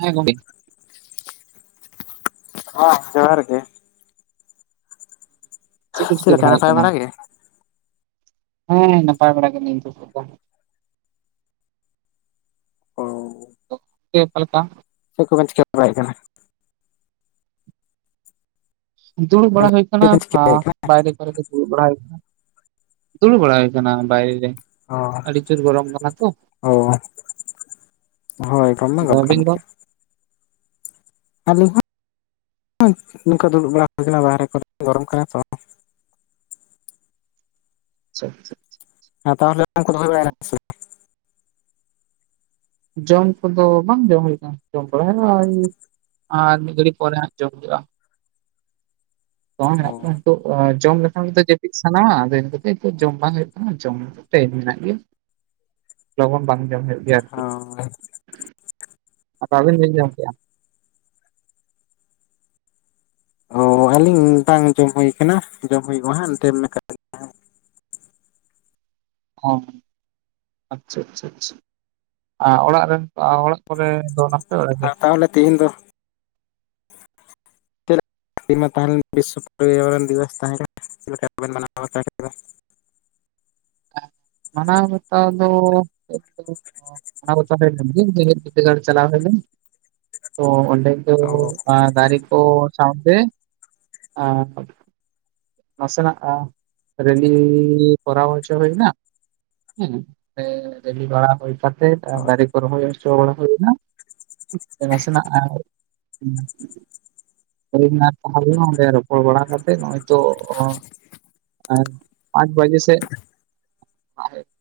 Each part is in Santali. ᱦᱮᱸ [unintelligible] ᱦᱚᱸ ᱡᱚᱸᱦᱟᱨ ᱜᱮ ᱾ ᱪᱮᱫ ᱠᱚ ᱪᱤᱠᱟᱹ ᱞᱮᱠᱟ ᱵᱟᱲᱟᱭ ᱦᱳᱭᱳᱜ ᱱᱟᱯᱟᱭ ᱠᱟᱱᱟ? ᱵᱟᱲᱟ ᱜᱮ? ᱦᱮᱸ ᱱᱟᱯᱟᱭ ᱵᱟᱲᱟ [unintelligible] ᱱᱤᱛᱚᱜ ᱫᱚ ᱾ ᱚ [unintelligible] ᱚᱠᱟ ᱞᱮᱠᱟ? ᱪᱮᱫ ᱠᱚ ᱵᱮᱱ ᱪᱤᱠ ᱵᱟᱲᱟᱭᱮᱫ ᱠᱟᱱᱟ? ᱫᱩᱲᱩ ᱵᱲᱟ ᱦᱩᱭ ᱪᱮᱫ ᱠᱟᱱᱟ ᱵᱮᱱ ᱾ ᱟ ᱪᱤᱠᱟᱹᱭᱮᱫ ᱠᱟᱱᱟ? ᱵᱟᱭᱨᱮ ᱠᱚᱨᱮ ᱫᱩᱲᱩᱵ ᱵᱟᱲᱟ ᱦᱳᱭ ᱠᱟᱱᱟ, ᱫᱩᱲᱩᱵ ᱵᱟᱲᱟ ᱦᱳᱭ ᱠᱟᱱᱟ ᱵᱟᱭᱨᱮ ᱨᱮ ᱾ ᱚ ᱾ ᱯᱨᱪᱩᱨ ᱜᱚᱨᱚᱢ ᱠᱟᱱᱟ ᱛᱚ ᱾ ᱚ ᱦᱳᱭ ᱜᱟᱱ ᱢᱟ ᱟᱫᱚ ᱜᱟᱱ ᱠᱟᱱ ᱟᱹᱵᱤᱱ ᱫᱚ? ᱜᱮᱭᱟ ᱾ ᱟᱹᱞᱤᱧ ᱦᱚᱸ ᱱᱚᱝᱠᱟ ᱫᱩᱲᱩᱵ ᱵᱟᱲᱟ ᱦᱩᱭ ᱠᱟᱱᱟ ᱵᱟᱦᱨᱮ ᱠᱚᱨᱮᱫ ᱜᱚᱨᱚᱢ ᱠᱟᱱᱟ ᱛᱚ ᱾ ᱟᱪᱪᱷᱟ ᱟᱪᱪᱷᱟ [unintelligible] ᱟᱨ ᱛᱟᱦᱞᱮ ᱡᱚᱢ ᱠᱚᱫᱚ ᱦᱩᱭ ᱵᱟᱲᱟᱭ ᱱᱟᱥᱮ [inaudible] [unintelligible] ᱡᱚᱢ ᱠᱚᱫᱚ ᱵᱟᱝ ᱡᱚᱢ ᱦᱩᱭ ᱠᱟᱱᱟ, ᱡᱚᱢ ᱵᱟᱲᱟ ᱦᱳᱭᱳᱜᱼᱟ ᱚᱭ ᱟᱨ ᱢᱤᱫ ᱜᱟᱲᱤ ᱯᱚᱨᱮ ᱦᱟᱜ ᱡᱚᱢ ᱦᱩᱭᱩᱜ-ᱟ ᱾ ᱵᱟᱝ [unintelligible] ᱛᱳ ᱚ ᱡᱚᱢ ᱞᱮᱠᱷᱟᱱ ᱛᱚ ᱡᱟᱹᱯᱤᱫ ᱥᱟᱱᱟᱣᱟ ᱟᱫᱚ ᱤᱱᱟᱹ ᱠᱷᱟᱛᱤᱨ ᱛᱮ ᱡᱚᱢ ᱵᱟᱝ ᱦᱩᱭᱩᱜ ᱠᱟᱱᱟ ᱡᱚᱢ ᱴᱟᱭᱤᱢ ᱢᱮᱱᱟᱜ ᱜᱮᱭᱟ ᱾ ᱞᱚᱜᱚᱱ ᱵᱟᱝ ᱡᱚᱢ ᱦᱳᱭᱳᱜ ᱜᱮᱭᱟ ᱟᱨᱠᱤ ᱵᱟᱝ? ᱾ ᱟᱫᱚ ᱟᱹᱵᱤᱱ ᱵᱤᱱ ᱡᱚᱢ ᱠᱮᱜᱼᱟ? ᱚ ᱟᱹᱞᱤᱧ ᱵᱟᱝ ᱡᱚᱢ ᱦᱳᱭ ᱠᱟᱱᱟ, ᱡᱚᱢ ᱦᱩᱭᱩᱜᱼᱟ ᱦᱟᱸᱜ ᱮᱱᱛᱮ ᱢᱮ ᱚᱸ ᱟᱪᱪᱷᱟ ᱟᱪᱪᱷᱟ ᱟᱪᱪᱷᱟ ᱾ ᱟᱨ ᱚᱲᱟᱜ ᱨᱮᱱ ᱟᱨ ᱚᱲᱟᱜ ᱠᱚᱨᱮ ᱫᱚ ᱱᱟᱯ ᱟᱨ ᱛᱟᱦᱚᱞᱮ ᱛᱮᱦᱤᱧ ᱫᱚ ᱪᱮᱫ ᱛᱮᱦᱮᱧ ᱢᱟ ᱛᱟᱦᱮᱸ ᱞᱮᱱ ᱵᱤᱥᱥᱚ ᱯᱚᱨᱭᱟᱵᱚᱱ ᱫᱤᱵᱚᱥ ᱛᱟᱦᱮᱸ ᱠᱟᱱᱟ ᱪᱮᱫ ᱞᱮᱠᱟᱵᱮᱱ ᱢᱟᱱᱟᱣ ᱵᱟᱛᱟᱣ ᱠᱮᱫᱟ? ᱢᱟᱱᱟᱣ ᱵᱟᱛᱟᱣ ᱫᱚᱻ ᱢᱟᱱᱟᱣ ᱵᱟᱛᱟᱣ ᱦᱳᱭ ᱞᱮᱱ ᱜᱮᱭᱟ ᱡᱮᱸᱜᱮᱫ ᱵᱤᱫᱽᱫᱟᱹᱜᱟᱲ ᱪᱟᱞᱟᱣ ᱦᱩᱭ ᱞᱮᱱᱟ, ᱛᱚ ᱚᱸᱰᱮ ᱫᱚ ᱚ ᱟᱨ ᱫᱟᱨᱮ ᱠᱚ ᱥᱟᱶᱛᱮ, ᱟᱨ ᱱᱟᱥᱮᱱᱟᱜ ᱟᱸ ᱨᱮᱞᱤᱻ ᱠᱚᱨᱟᱣ ᱦᱩᱭ ᱱᱟ ᱦᱮᱸ, ᱚᱸᱰᱮ ᱨᱮᱞᱤ ᱵᱟᱲᱟ ᱦᱩᱭ ᱠᱟᱛᱮ ᱫᱟᱨᱮ ᱠᱚ ᱨᱚᱦᱚᱭ ᱪᱚ ᱵᱟᱲᱟ ᱦᱳᱭ ᱱᱟ ᱦᱳᱭ ᱱᱟ ᱛᱟᱦᱞᱮ ᱚᱸᱰᱮ ᱨᱚᱯᱚᱲ ᱵᱟᱲᱟ ᱠᱟᱛᱮᱜ ᱱᱚᱜ-ᱚᱭ ᱛᱚ ᱟᱨ ᱯᱟᱸᱪ ᱵᱟᱡᱮ ᱥᱮᱫ [unintelligible]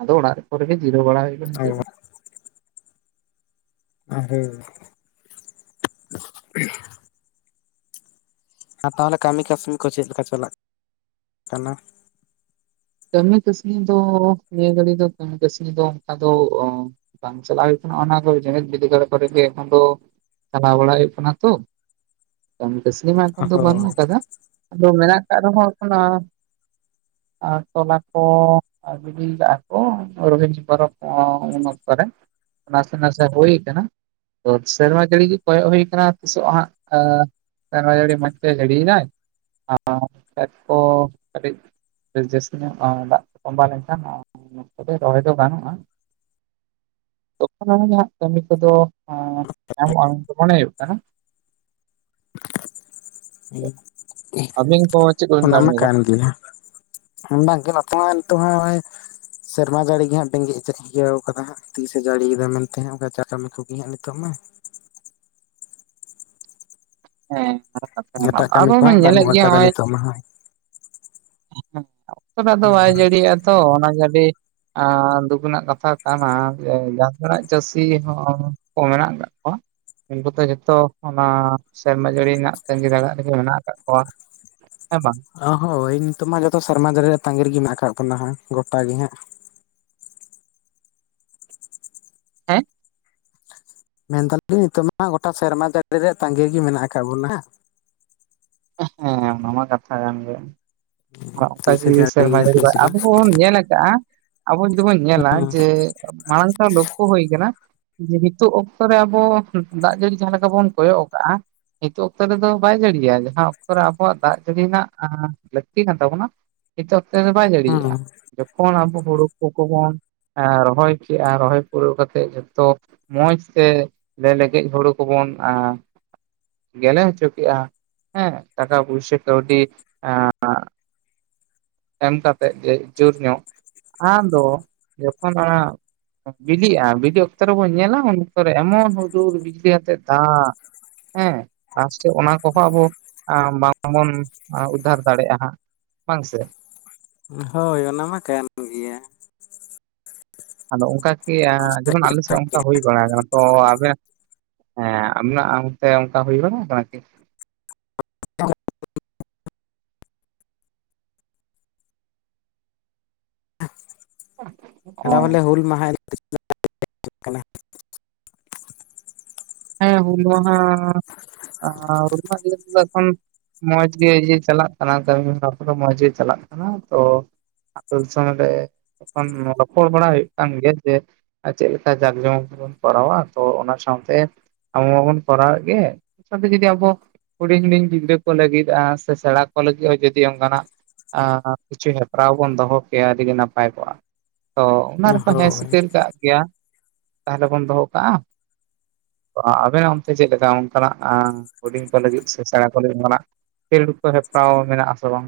ᱟᱫᱚ ᱚᱲᱟᱜ ᱠᱚᱨᱮ ᱜᱮ ᱡᱤᱨᱟᱹᱣ ᱵᱟᱲᱟ ᱦᱳᱭ ᱠᱟᱱᱟ ᱦᱤᱛᱚᱜ ᱫᱚ ᱾ [unintelligible] ᱟ ᱛᱟᱦᱚᱞᱮ ᱠᱟᱹᱢᱤ ᱠᱟᱹᱥᱱᱤ ᱠᱚ ᱪᱮᱫ ᱞᱮᱠᱟ ᱪᱟᱞᱟᱜ ᱠᱟᱱᱟ? ᱠᱟᱹᱢᱤ ᱠᱟᱹᱥᱱᱤ ᱫᱚ ᱱᱤᱭᱟᱹ ᱜᱷᱟᱹᱲᱤᱡ ᱫᱚ ᱠᱟᱹᱢᱤ ᱠᱟᱹᱥᱱᱤ ᱫᱚ ᱚᱱᱠᱟ ᱫᱚ ᱚᱸ ᱵᱟᱝ ᱪᱟᱞᱟᱣ ᱦᱳᱭ ᱠᱟᱱᱟ ᱾ ᱚᱱᱟ ᱠᱚ ᱡᱮᱸᱜᱮᱫ ᱵᱤᱨᱫᱟᱹᱜᱟᱲ ᱠᱚᱨᱮ ᱜᱮ ᱮᱠᱷᱚᱱ ᱫᱚ ᱪᱟᱞᱟᱣ ᱵᱟᱲᱟ ᱦᱳᱭᱳᱜ ᱠᱟᱱᱟ ᱛᱚ ᱾ ᱠᱟᱹᱢᱤ ᱠᱟᱹᱥᱱᱤ ᱢᱟ ᱮᱠᱷᱚᱱ ᱫᱚ ᱵᱟᱹᱱᱩᱜ ᱦᱳᱭ ᱠᱟᱫᱟ ᱟᱫᱚ ᱢᱮᱱᱟᱜ ᱟᱠᱟᱫ ᱨᱮᱦᱚᱸ ᱮᱠᱷᱱ ᱟᱸᱻ ᱟᱨ ᱛᱚᱞᱟ ᱠᱚᱻ ᱟᱨ ᱜᱤᱫᱤ ᱭᱟᱠᱟ ᱟᱠᱚ ᱨᱳᱦᱤᱱᱡᱤ ᱯᱚᱨᱚᱵ ᱩᱱ ᱚᱠᱛᱚᱨᱮ ᱱᱟᱥᱮ-ᱱᱟᱥᱮ ᱦᱩᱭ ᱟᱠᱟᱱᱟ᱾ ᱛᱚ ᱥᱮᱨᱢᱟ ᱡᱟᱹᱲᱤ ᱜᱮ ᱠᱚᱭᱚᱜ ᱦᱩᱭ ᱟᱠᱟᱱᱟ ᱛᱤᱥᱚᱜ ᱦᱟᱸᱜ, ᱟᱸᱻ ᱥᱮᱨᱢᱟ ᱡᱟᱹᱲᱤ ᱢᱚᱡ ᱛᱮ ᱡᱟ. ᱲᱤᱭᱮᱫᱟᱭ, ᱪᱮᱫ ᱠᱚ ᱠᱟᱹᱴᱤᱡ ᱡᱟᱹᱥᱛᱤ ᱧᱚᱜ-ᱝ ᱫᱟᱜ ᱛᱚᱢᱵᱟ ᱞᱮᱱᱠᱷᱟᱱ ᱛᱚᱵᱮ ᱨᱚᱦᱚᱭ ᱫᱚ ᱜᱟᱱᱜᱼᱟ ᱛᱚᱠᱷᱚᱱ ᱟᱱᱤᱜ ᱢᱟᱦᱟ ᱠᱟᱹᱢᱤ ᱠᱚᱫᱚ ᱦᱮᱸ, ᱧᱟᱢᱚᱼᱟ ᱚᱱᱠᱟ ᱢᱚᱱᱮ ᱦᱩᱭᱩᱜ ᱠᱟᱱᱟ᱾ ᱦᱩᱸ᱾ ᱟᱵᱤᱧ ᱚᱱᱟ ᱢᱟ ᱠᱟᱱ ᱜᱮᱭᱟ, ᱵᱟᱝᱜᱮ ᱵᱟᱯᱞᱟ ᱱᱤᱛᱚᱜ ᱦᱚᱸ ᱥᱮᱨᱢᱟ ᱡᱟᱹᱲᱤ ᱜᱮ ᱦᱟᱸᱜ ᱰᱤᱸᱜᱽᱭᱟ ᱤᱭᱟᱹᱣ ᱟᱠᱟᱫᱟᱭ ᱦᱟᱸᱜ ᱛᱤᱥᱮ ᱡᱟᱹᱲᱤᱭᱮᱫᱟ ᱢᱮᱱᱛᱮ ᱚᱱᱠᱟ ᱪᱟ ᱠᱟᱹᱢᱤ ᱠᱚᱜᱮ ᱦᱟᱸᱜ ᱱᱤᱛᱚᱜ ᱢᱟ᱾ ᱦᱮᱸ, ᱟᱵᱚ ᱵᱚᱱ ᱧᱮᱞᱮᱫ ᱜᱮᱭᱟ ᱱᱚᱜᱼᱚᱭ ᱚᱱᱟ ᱦᱚᱸ᱾ ᱚᱠᱛᱚᱴᱟᱜ ᱫᱚ ᱵᱟᱭ ᱦᱩᱸ ᱡᱟᱹᱲᱤᱜᱼᱟ ᱛᱚ ᱚᱱᱟ ᱜᱤ ᱟᱹᱰᱤ ᱟᱨ ᱫᱩᱠ ᱨᱮᱱᱟᱜ ᱠᱟᱛᱷᱟ ᱠᱟᱱᱟ ᱡᱟᱦᱟᱸ ᱛᱤᱱᱟᱜ ᱪᱟᱹᱥᱤ ᱦᱚᱸ ᱠᱚ ᱢᱮᱱᱟᱜ ᱟᱠᱟᱫ ᱠᱚᱣᱟ ᱩᱱᱠᱩ ᱫᱚ ᱡᱚᱛᱚ, ᱚᱱᱟ ᱥᱮᱨᱢᱟ ᱡᱟᱹᱲᱤ ᱨᱮᱱᱟᱜ ᱛᱟᱸᱜᱤ ᱛᱟᱬᱟᱜ ᱨᱮᱜᱮ ᱢᱮᱱᱟᱜ ᱟᱠᱟᱫ ᱠᱚᱣᱟ᱾ ᱦᱮᱸ ᱵᱟᱝ᱾ ᱚ ᱦᱳᱭ ᱱᱤᱛᱚᱜ ᱢᱟ ᱡᱚᱛᱚ ᱥᱮᱨᱢᱟ ᱦᱟ. ᱲᱤᱭᱟᱼᱜ ᱛᱟᱸᱜᱤ ᱨᱮ ᱜᱮ ᱢᱮᱱᱟᱜ ᱟᱠᱟᱫ ᱵᱚᱱᱟ ᱦᱟᱜ ᱜᱚᱴᱟ ᱜᱮ ᱦᱟᱸᱜ ᱦᱮᱸ᱾ ᱢᱮᱱ ᱮᱫᱟ ᱞᱤᱧ ᱱᱤᱛᱚᱜ ᱢᱟ ᱜᱚᱴᱟ ᱥᱮᱨᱢᱟ ᱡᱟᱹᱲᱤ ᱨᱮᱭᱟᱜ ᱛᱟᱸᱜᱤ ᱜᱮ ᱢᱮᱱᱟᱜ ᱟᱠᱟᱫ ᱵᱚᱱᱟ᱾ ᱦᱮᱸ ᱚᱱᱟ ᱢᱟ ᱠᱟᱛᱷᱟ ᱠᱟᱱ ᱜᱮᱭᱟ᱾ ᱚᱱᱠᱟ ᱛᱤᱥᱮ ᱡᱤᱣᱤ ᱥᱮᱨᱢᱟ ᱡᱟᱹᱲᱤᱭᱮᱫᱟ ᱡᱟᱹᱲᱤ ᱛᱤᱥ ᱟᱵᱚ ᱵᱟᱝ ᱦᱚᱸᱵᱚᱱ ᱧᱮᱞ ᱟᱠᱟᱜᱼᱟ ᱟᱵᱚ ᱡᱩᱫᱤ ᱵᱚᱱ ᱧᱮᱞᱟ ᱡᱮ ᱢᱟᱲᱟᱝ ᱥᱟᱶ ᱞᱚᱠᱷᱚ ᱦᱩᱭ ᱟᱠᱟᱱᱟ ᱡᱮ ᱱᱤᱛᱚᱜ ᱚᱠᱛᱚ ᱨᱮ ᱟᱵᱚ, ᱫᱟᱜ ᱡᱟᱹᱲᱤ ᱡᱟᱦᱟᱸ ᱞᱮᱠᱟ ᱵᱚᱱ ᱠᱚᱭᱚᱜ ᱠᱟᱜᱼᱟ ᱱᱤᱛᱚᱜ ᱚᱠᱛᱚ ᱨᱮᱫᱚ ᱵᱟᱭ ᱡᱟᱹᱲᱤᱭᱟ ᱡᱟᱦᱟᱸ ᱚᱠᱛᱚ ᱨᱮ ᱟᱵᱚᱣᱟᱜ ᱫᱟᱜ ᱡᱟᱹᱲᱤ ᱨᱮᱱᱟᱜ ᱞᱟᱹᱠᱛᱤ ᱠᱟᱱ ᱛᱟᱵᱚᱱᱟ ᱱᱤᱛᱚᱜ ᱚᱠᱛᱮ ᱫᱚ ᱵᱟᱭ ᱡᱟᱲᱤᱭᱟᱜᱼᱟ, ᱦᱩᱸ ᱡᱚᱠᱷᱚᱱ ᱟᱵᱚ ᱦᱩᱲᱩ ᱠᱚ ᱠᱚᱵᱚᱱ ᱨᱚᱦᱚᱭ ᱠᱮᱫᱼᱟ ᱨᱚᱦᱚᱭ ᱯᱩᱨᱟᱹᱣ ᱠᱟᱛᱮᱫ ᱡᱚᱛᱚ ᱢᱚᱸᱡ ᱛᱮ ᱞᱟᱹᱭ ᱞᱮᱜᱮᱡ ᱦᱩᱲᱩ ᱠᱚᱵᱚᱱ ᱜᱮᱞᱮ ᱦᱚᱪᱚ ᱠᱮᱜᱼᱟ ᱦᱮᱸ ᱴᱟᱠᱟ ᱯᱩᱭᱥᱟᱹ ᱠᱟᱹᱣᱰᱤ ᱮ ᱮᱢ ᱠᱟᱛᱮᱫ ᱜᱮ ᱡᱩᱨ ᱧᱚᱜ, ᱟᱢᱫᱚ ᱡᱚᱠᱷᱚᱱ ᱟᱜ ᱵᱤᱞᱤᱜᱼᱟ ᱵᱤᱞᱤᱜ ᱚᱠᱛᱚ ᱨᱮᱵᱚᱱ ᱧᱮᱞᱟ ᱩᱱ ᱚᱠᱛᱚ ᱨᱮ ᱮᱢᱚᱱ ᱦᱩᱰᱩᱨ ᱵᱤᱡᱽᱞᱤ ᱟᱛᱮᱫ ᱫᱟᱜ ᱦᱮᱸ ᱯᱟᱥᱮ ᱚᱱᱟ ᱠᱚᱦᱚᱸ ᱟᱵᱚ ᱵᱟᱝᱵᱚᱱ ᱩᱫᱽᱟᱹᱨ ᱫᱟᱲᱮᱭᱟᱜᱼᱟ ᱦᱟᱸᱜ ᱵᱟᱝ ᱥᱮ᱾ ᱦᱳᱭ ᱚᱱᱟᱢᱟ ᱠᱟᱱ ᱜᱮᱭᱟ᱾ ᱟᱫᱚ ᱚᱱᱠᱟ ᱠᱤ ᱡᱮᱢᱚᱱ ᱟᱞᱮ ᱥᱮᱫ ᱚᱱᱠᱟ ᱦᱩᱭ ᱵᱟᱲᱟ ᱟᱠᱟᱱᱟ ᱛᱚ ᱟᱵᱮ ᱦᱮᱸ ᱟᱵᱤᱱᱟᱜ ᱚᱱᱛᱮ ᱚᱱᱠᱟ ᱦᱩᱭ ᱵᱟᱲᱟ ᱟᱠᱟᱱᱟ ᱠᱤ ᱦᱮᱸ᱾ ᱟᱞᱮ‌ ᱦᱚᱞᱮ ᱦᱩᱞ ᱢᱟᱦᱟ ᱦᱮᱸ ᱦᱩᱞ ᱢᱟᱦᱟ, ᱦᱩᱞ ᱢᱟᱦᱟ ᱤᱫᱤ ᱠᱟᱛᱮ ᱫᱚ ᱮᱠᱷᱚᱱ ᱢᱚᱸᱡᱽᱜᱮ ᱡᱮ ᱪᱟᱞᱟᱜ ᱠᱟᱱᱟ ᱠᱟᱹᱢᱤ ᱦᱚᱨᱟ ᱠᱚᱫᱚ ᱢᱚᱸᱡᱽ ᱜᱮ ᱪᱟᱞᱟᱜ ᱠᱟᱱᱟ ᱛᱚ ᱩᱱ ᱥᱚᱢᱚᱭ ᱨᱮ ᱮᱠᱷᱚᱱ ᱨᱚᱯᱚᱲ ᱵᱟᱲᱟ ᱦᱩᱭᱩᱜ ᱠᱟᱱ ᱜᱮᱭᱟ ᱡᱮ ᱟᱨ ᱪᱮᱫ ᱞᱮᱠᱟ ᱡᱟᱸᱠ ᱡᱚᱢᱚᱠᱵᱚᱱ ᱠᱚᱨᱟᱣᱟ ᱛᱚ ᱚᱱᱟ ᱥᱟᱶᱛᱮ ᱟᱵᱚ ᱢᱟᱵᱚᱱ ᱠᱚᱨᱟᱣ ᱮᱫ ᱜᱮ ᱥᱟᱶᱛᱮ ᱡᱩᱫᱤ ᱟᱵᱚ ᱦᱩᱰᱤᱧ-ᱦᱩᱰᱤᱧ ᱜᱤᱫᱽᱨᱟᱹ ᱠᱚ ᱞᱟᱹᱜᱤᱫ ᱥᱮ ᱥᱮᱬᱟ ᱠᱚ ᱞᱟᱹᱜᱤᱫ ᱦᱚᱸ ᱡᱩᱫᱤ ᱚᱱᱠᱟᱱᱟᱜ ᱠᱤᱪᱷᱩ ᱦᱮᱯᱨᱟᱣ ᱵᱚᱱ ᱫᱚᱦᱚ ᱠᱮᱭᱟ ᱟᱹᱰᱤ ᱜᱤ ᱱᱟᱯᱟᱭ ᱠᱚᱜᱼᱟ᱾ ᱛᱚ ᱚᱱᱟ ᱨᱮᱠᱚ ᱦᱮᱸ ᱦᱳᱭ ᱥᱤᱠᱟᱹᱨ ᱠᱟᱜ ᱜᱮᱭᱟ, ᱛᱟᱦᱚᱞᱮ ᱵᱚᱱ ᱫᱚᱦᱚ ᱠᱟᱜᱼᱟ᱾ ᱟᱵᱮᱱᱟᱜ ᱚᱱᱛᱮ ᱪᱮᱫ ᱞᱮᱠᱟ, ᱚᱱᱠᱟᱱᱟᱜ ᱦᱩᱰᱤᱧ ᱠᱚ ᱞᱟᱹᱜᱤᱫ ᱥᱮ ᱥᱮᱬᱟ ᱠᱚ ᱞᱟᱹᱜᱤᱫ ᱚᱱᱠᱟᱱᱟᱜ ᱠᱷᱮᱞᱚᱰ ᱠᱚ ᱦᱮᱯᱨᱟᱣ ᱢᱮᱱᱟᱜᱼᱟ ᱟᱥᱮ ᱵᱟᱝ?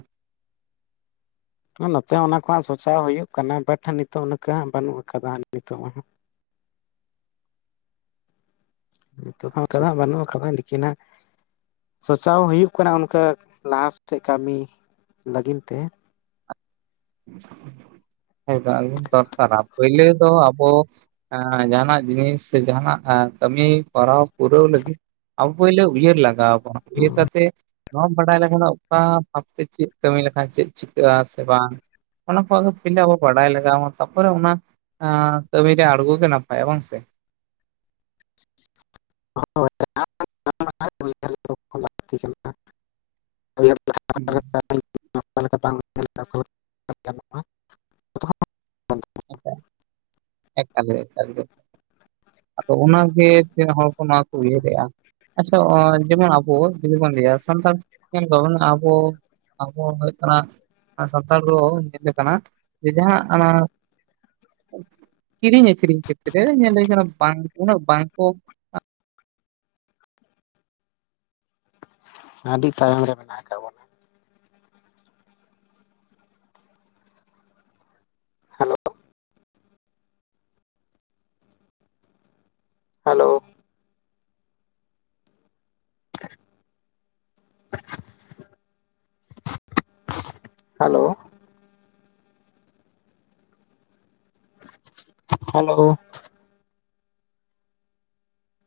ᱱᱚᱛᱮ ᱚᱱᱟ ᱠᱚ ᱥᱚᱪᱟᱣ ᱦᱩᱭᱩᱜ ᱠᱟᱱᱟ ᱵᱟᱴ ᱱᱤᱛᱚᱜ ᱱᱚᱝᱠᱟᱱᱟᱜ ᱦᱟᱜ ᱵᱟᱹᱱᱩᱜ ᱟᱠᱟᱫᱟ ᱱᱤᱛᱚᱜ ᱢᱟᱦᱟᱼᱜ᱾ ᱱᱤᱛᱚᱜ ᱫᱚ ᱚᱱᱠᱟ ᱫᱚ ᱦᱟᱸᱜ ᱵᱟᱱᱩᱜ ᱠᱟᱫᱟ, ᱞᱤᱠᱤᱱ ᱱᱟᱜ ᱥᱟᱪᱟᱣ ᱦᱩᱭᱩᱜ ᱠᱟᱱᱟ, ᱚᱱᱠᱟ ᱞᱟᱦᱟ ᱥᱮᱫ ᱠᱟᱹᱢᱤ ᱞᱟᱹᱜᱤᱫ ᱛᱮ᱾ ᱦᱮᱸ ᱫᱚᱨᱠᱟᱨᱟ ᱯᱳᱭᱞᱚ ᱫᱚ ᱟᱵᱚ ᱮᱸ ᱡᱟᱦᱟᱸᱱᱟᱜ ᱡᱤᱱᱤᱥ ᱥᱮ ᱡᱟᱦᱟᱸᱱᱟᱜ ᱠᱟᱹᱢᱤ ᱯᱚᱨᱟᱣ ᱯᱩᱨᱟᱹᱣ ᱞᱟᱹᱜᱤᱫ ᱟᱵᱚ ᱯᱳᱭᱞᱚ ᱩᱭᱦᱟᱹᱨ ᱞᱟᱜᱟᱣ ᱟᱵᱚᱱᱟ, ᱩᱭᱦᱟᱹᱨ ᱠᱟᱛᱮ ᱱᱚᱣᱟᱢ ᱵᱟᱰᱟᱭ ᱞᱮᱠᱷᱟᱱ ᱚᱠᱟ ᱵᱷᱟᱵ ᱛᱮ ᱪᱮᱫ ᱠᱟᱹᱢᱤ ᱞᱮᱠᱷᱟᱱ ᱪᱮᱫ ᱪᱤᱠᱟᱹᱜᱼ ᱟ ᱥᱮ ᱵᱟᱝ? ᱚᱱᱟ ᱠᱚ ᱟᱹᱜᱮ ᱯᱟᱹᱭᱞᱚᱹ ᱟᱵᱚ ᱵᱟᱰᱟᱭ ᱞᱟᱜᱟᱣ ᱢᱟ, ᱛᱟᱯᱚᱨᱮ ᱚᱱᱟ ᱠᱟᱹᱢᱤ ᱨᱮ ᱟᱬᱜᱚ ᱜᱮ ᱱᱟᱯᱟᱭᱟ ᱵᱟᱝ ᱥᱮ? ᱦᱳᱸᱭ, ᱞᱟᱹᱠᱛᱤ ᱦᱩᱸ᱾ ᱠᱟᱱᱟ᱾ [unintelligible] ᱦᱮᱸ ᱮᱠᱟᱞ ᱜᱮ, ᱮᱠᱟᱞ ᱜᱮ᱾ ᱟᱫᱚ ᱚᱱᱟ ᱜᱮ ᱛᱤᱱᱟᱹᱜ ᱦᱚᱲ ᱠᱚ ᱱᱚᱣᱟ ᱠᱚ ᱩᱭᱦᱟᱹᱨᱮᱜᱼᱟ᱾ ᱟᱪᱪᱷᱟ, ᱡᱮᱢᱚᱱ ᱟᱵᱚ ᱡᱩᱫᱤ ᱵᱚᱱ ᱞᱟᱹᱭᱟ ᱥᱟᱱᱛᱟᱲ ᱟᱵᱚ ᱟᱵᱚ ᱦᱩᱭᱩᱜ ᱠᱟᱱᱟ ᱥᱟᱱᱛᱟᱲ ᱫᱚ ᱧᱮᱞ ᱠᱟᱱᱟ ᱡᱮ ᱡᱟᱦᱟᱸ ᱚᱱᱟ ᱠᱤᱨᱤᱧ ᱟᱹᱠᱷᱨᱤᱧ ᱠᱷᱮᱛ ᱨᱮ ᱧᱮᱞ ᱦᱩᱭ ᱠᱟᱱᱟ, ᱵᱟᱝ ᱩᱱᱟ ᱟᱹᱰᱤ ᱛᱟᱭᱚᱢ ᱨᱮ ᱢᱮᱱᱟᱜ ᱟᱠᱟᱫ ᱵᱚᱱᱟ ᱦᱮᱞᱳ ᱦᱮᱞᱳ ᱦᱮᱞᱳ ᱦᱮᱞᱳ!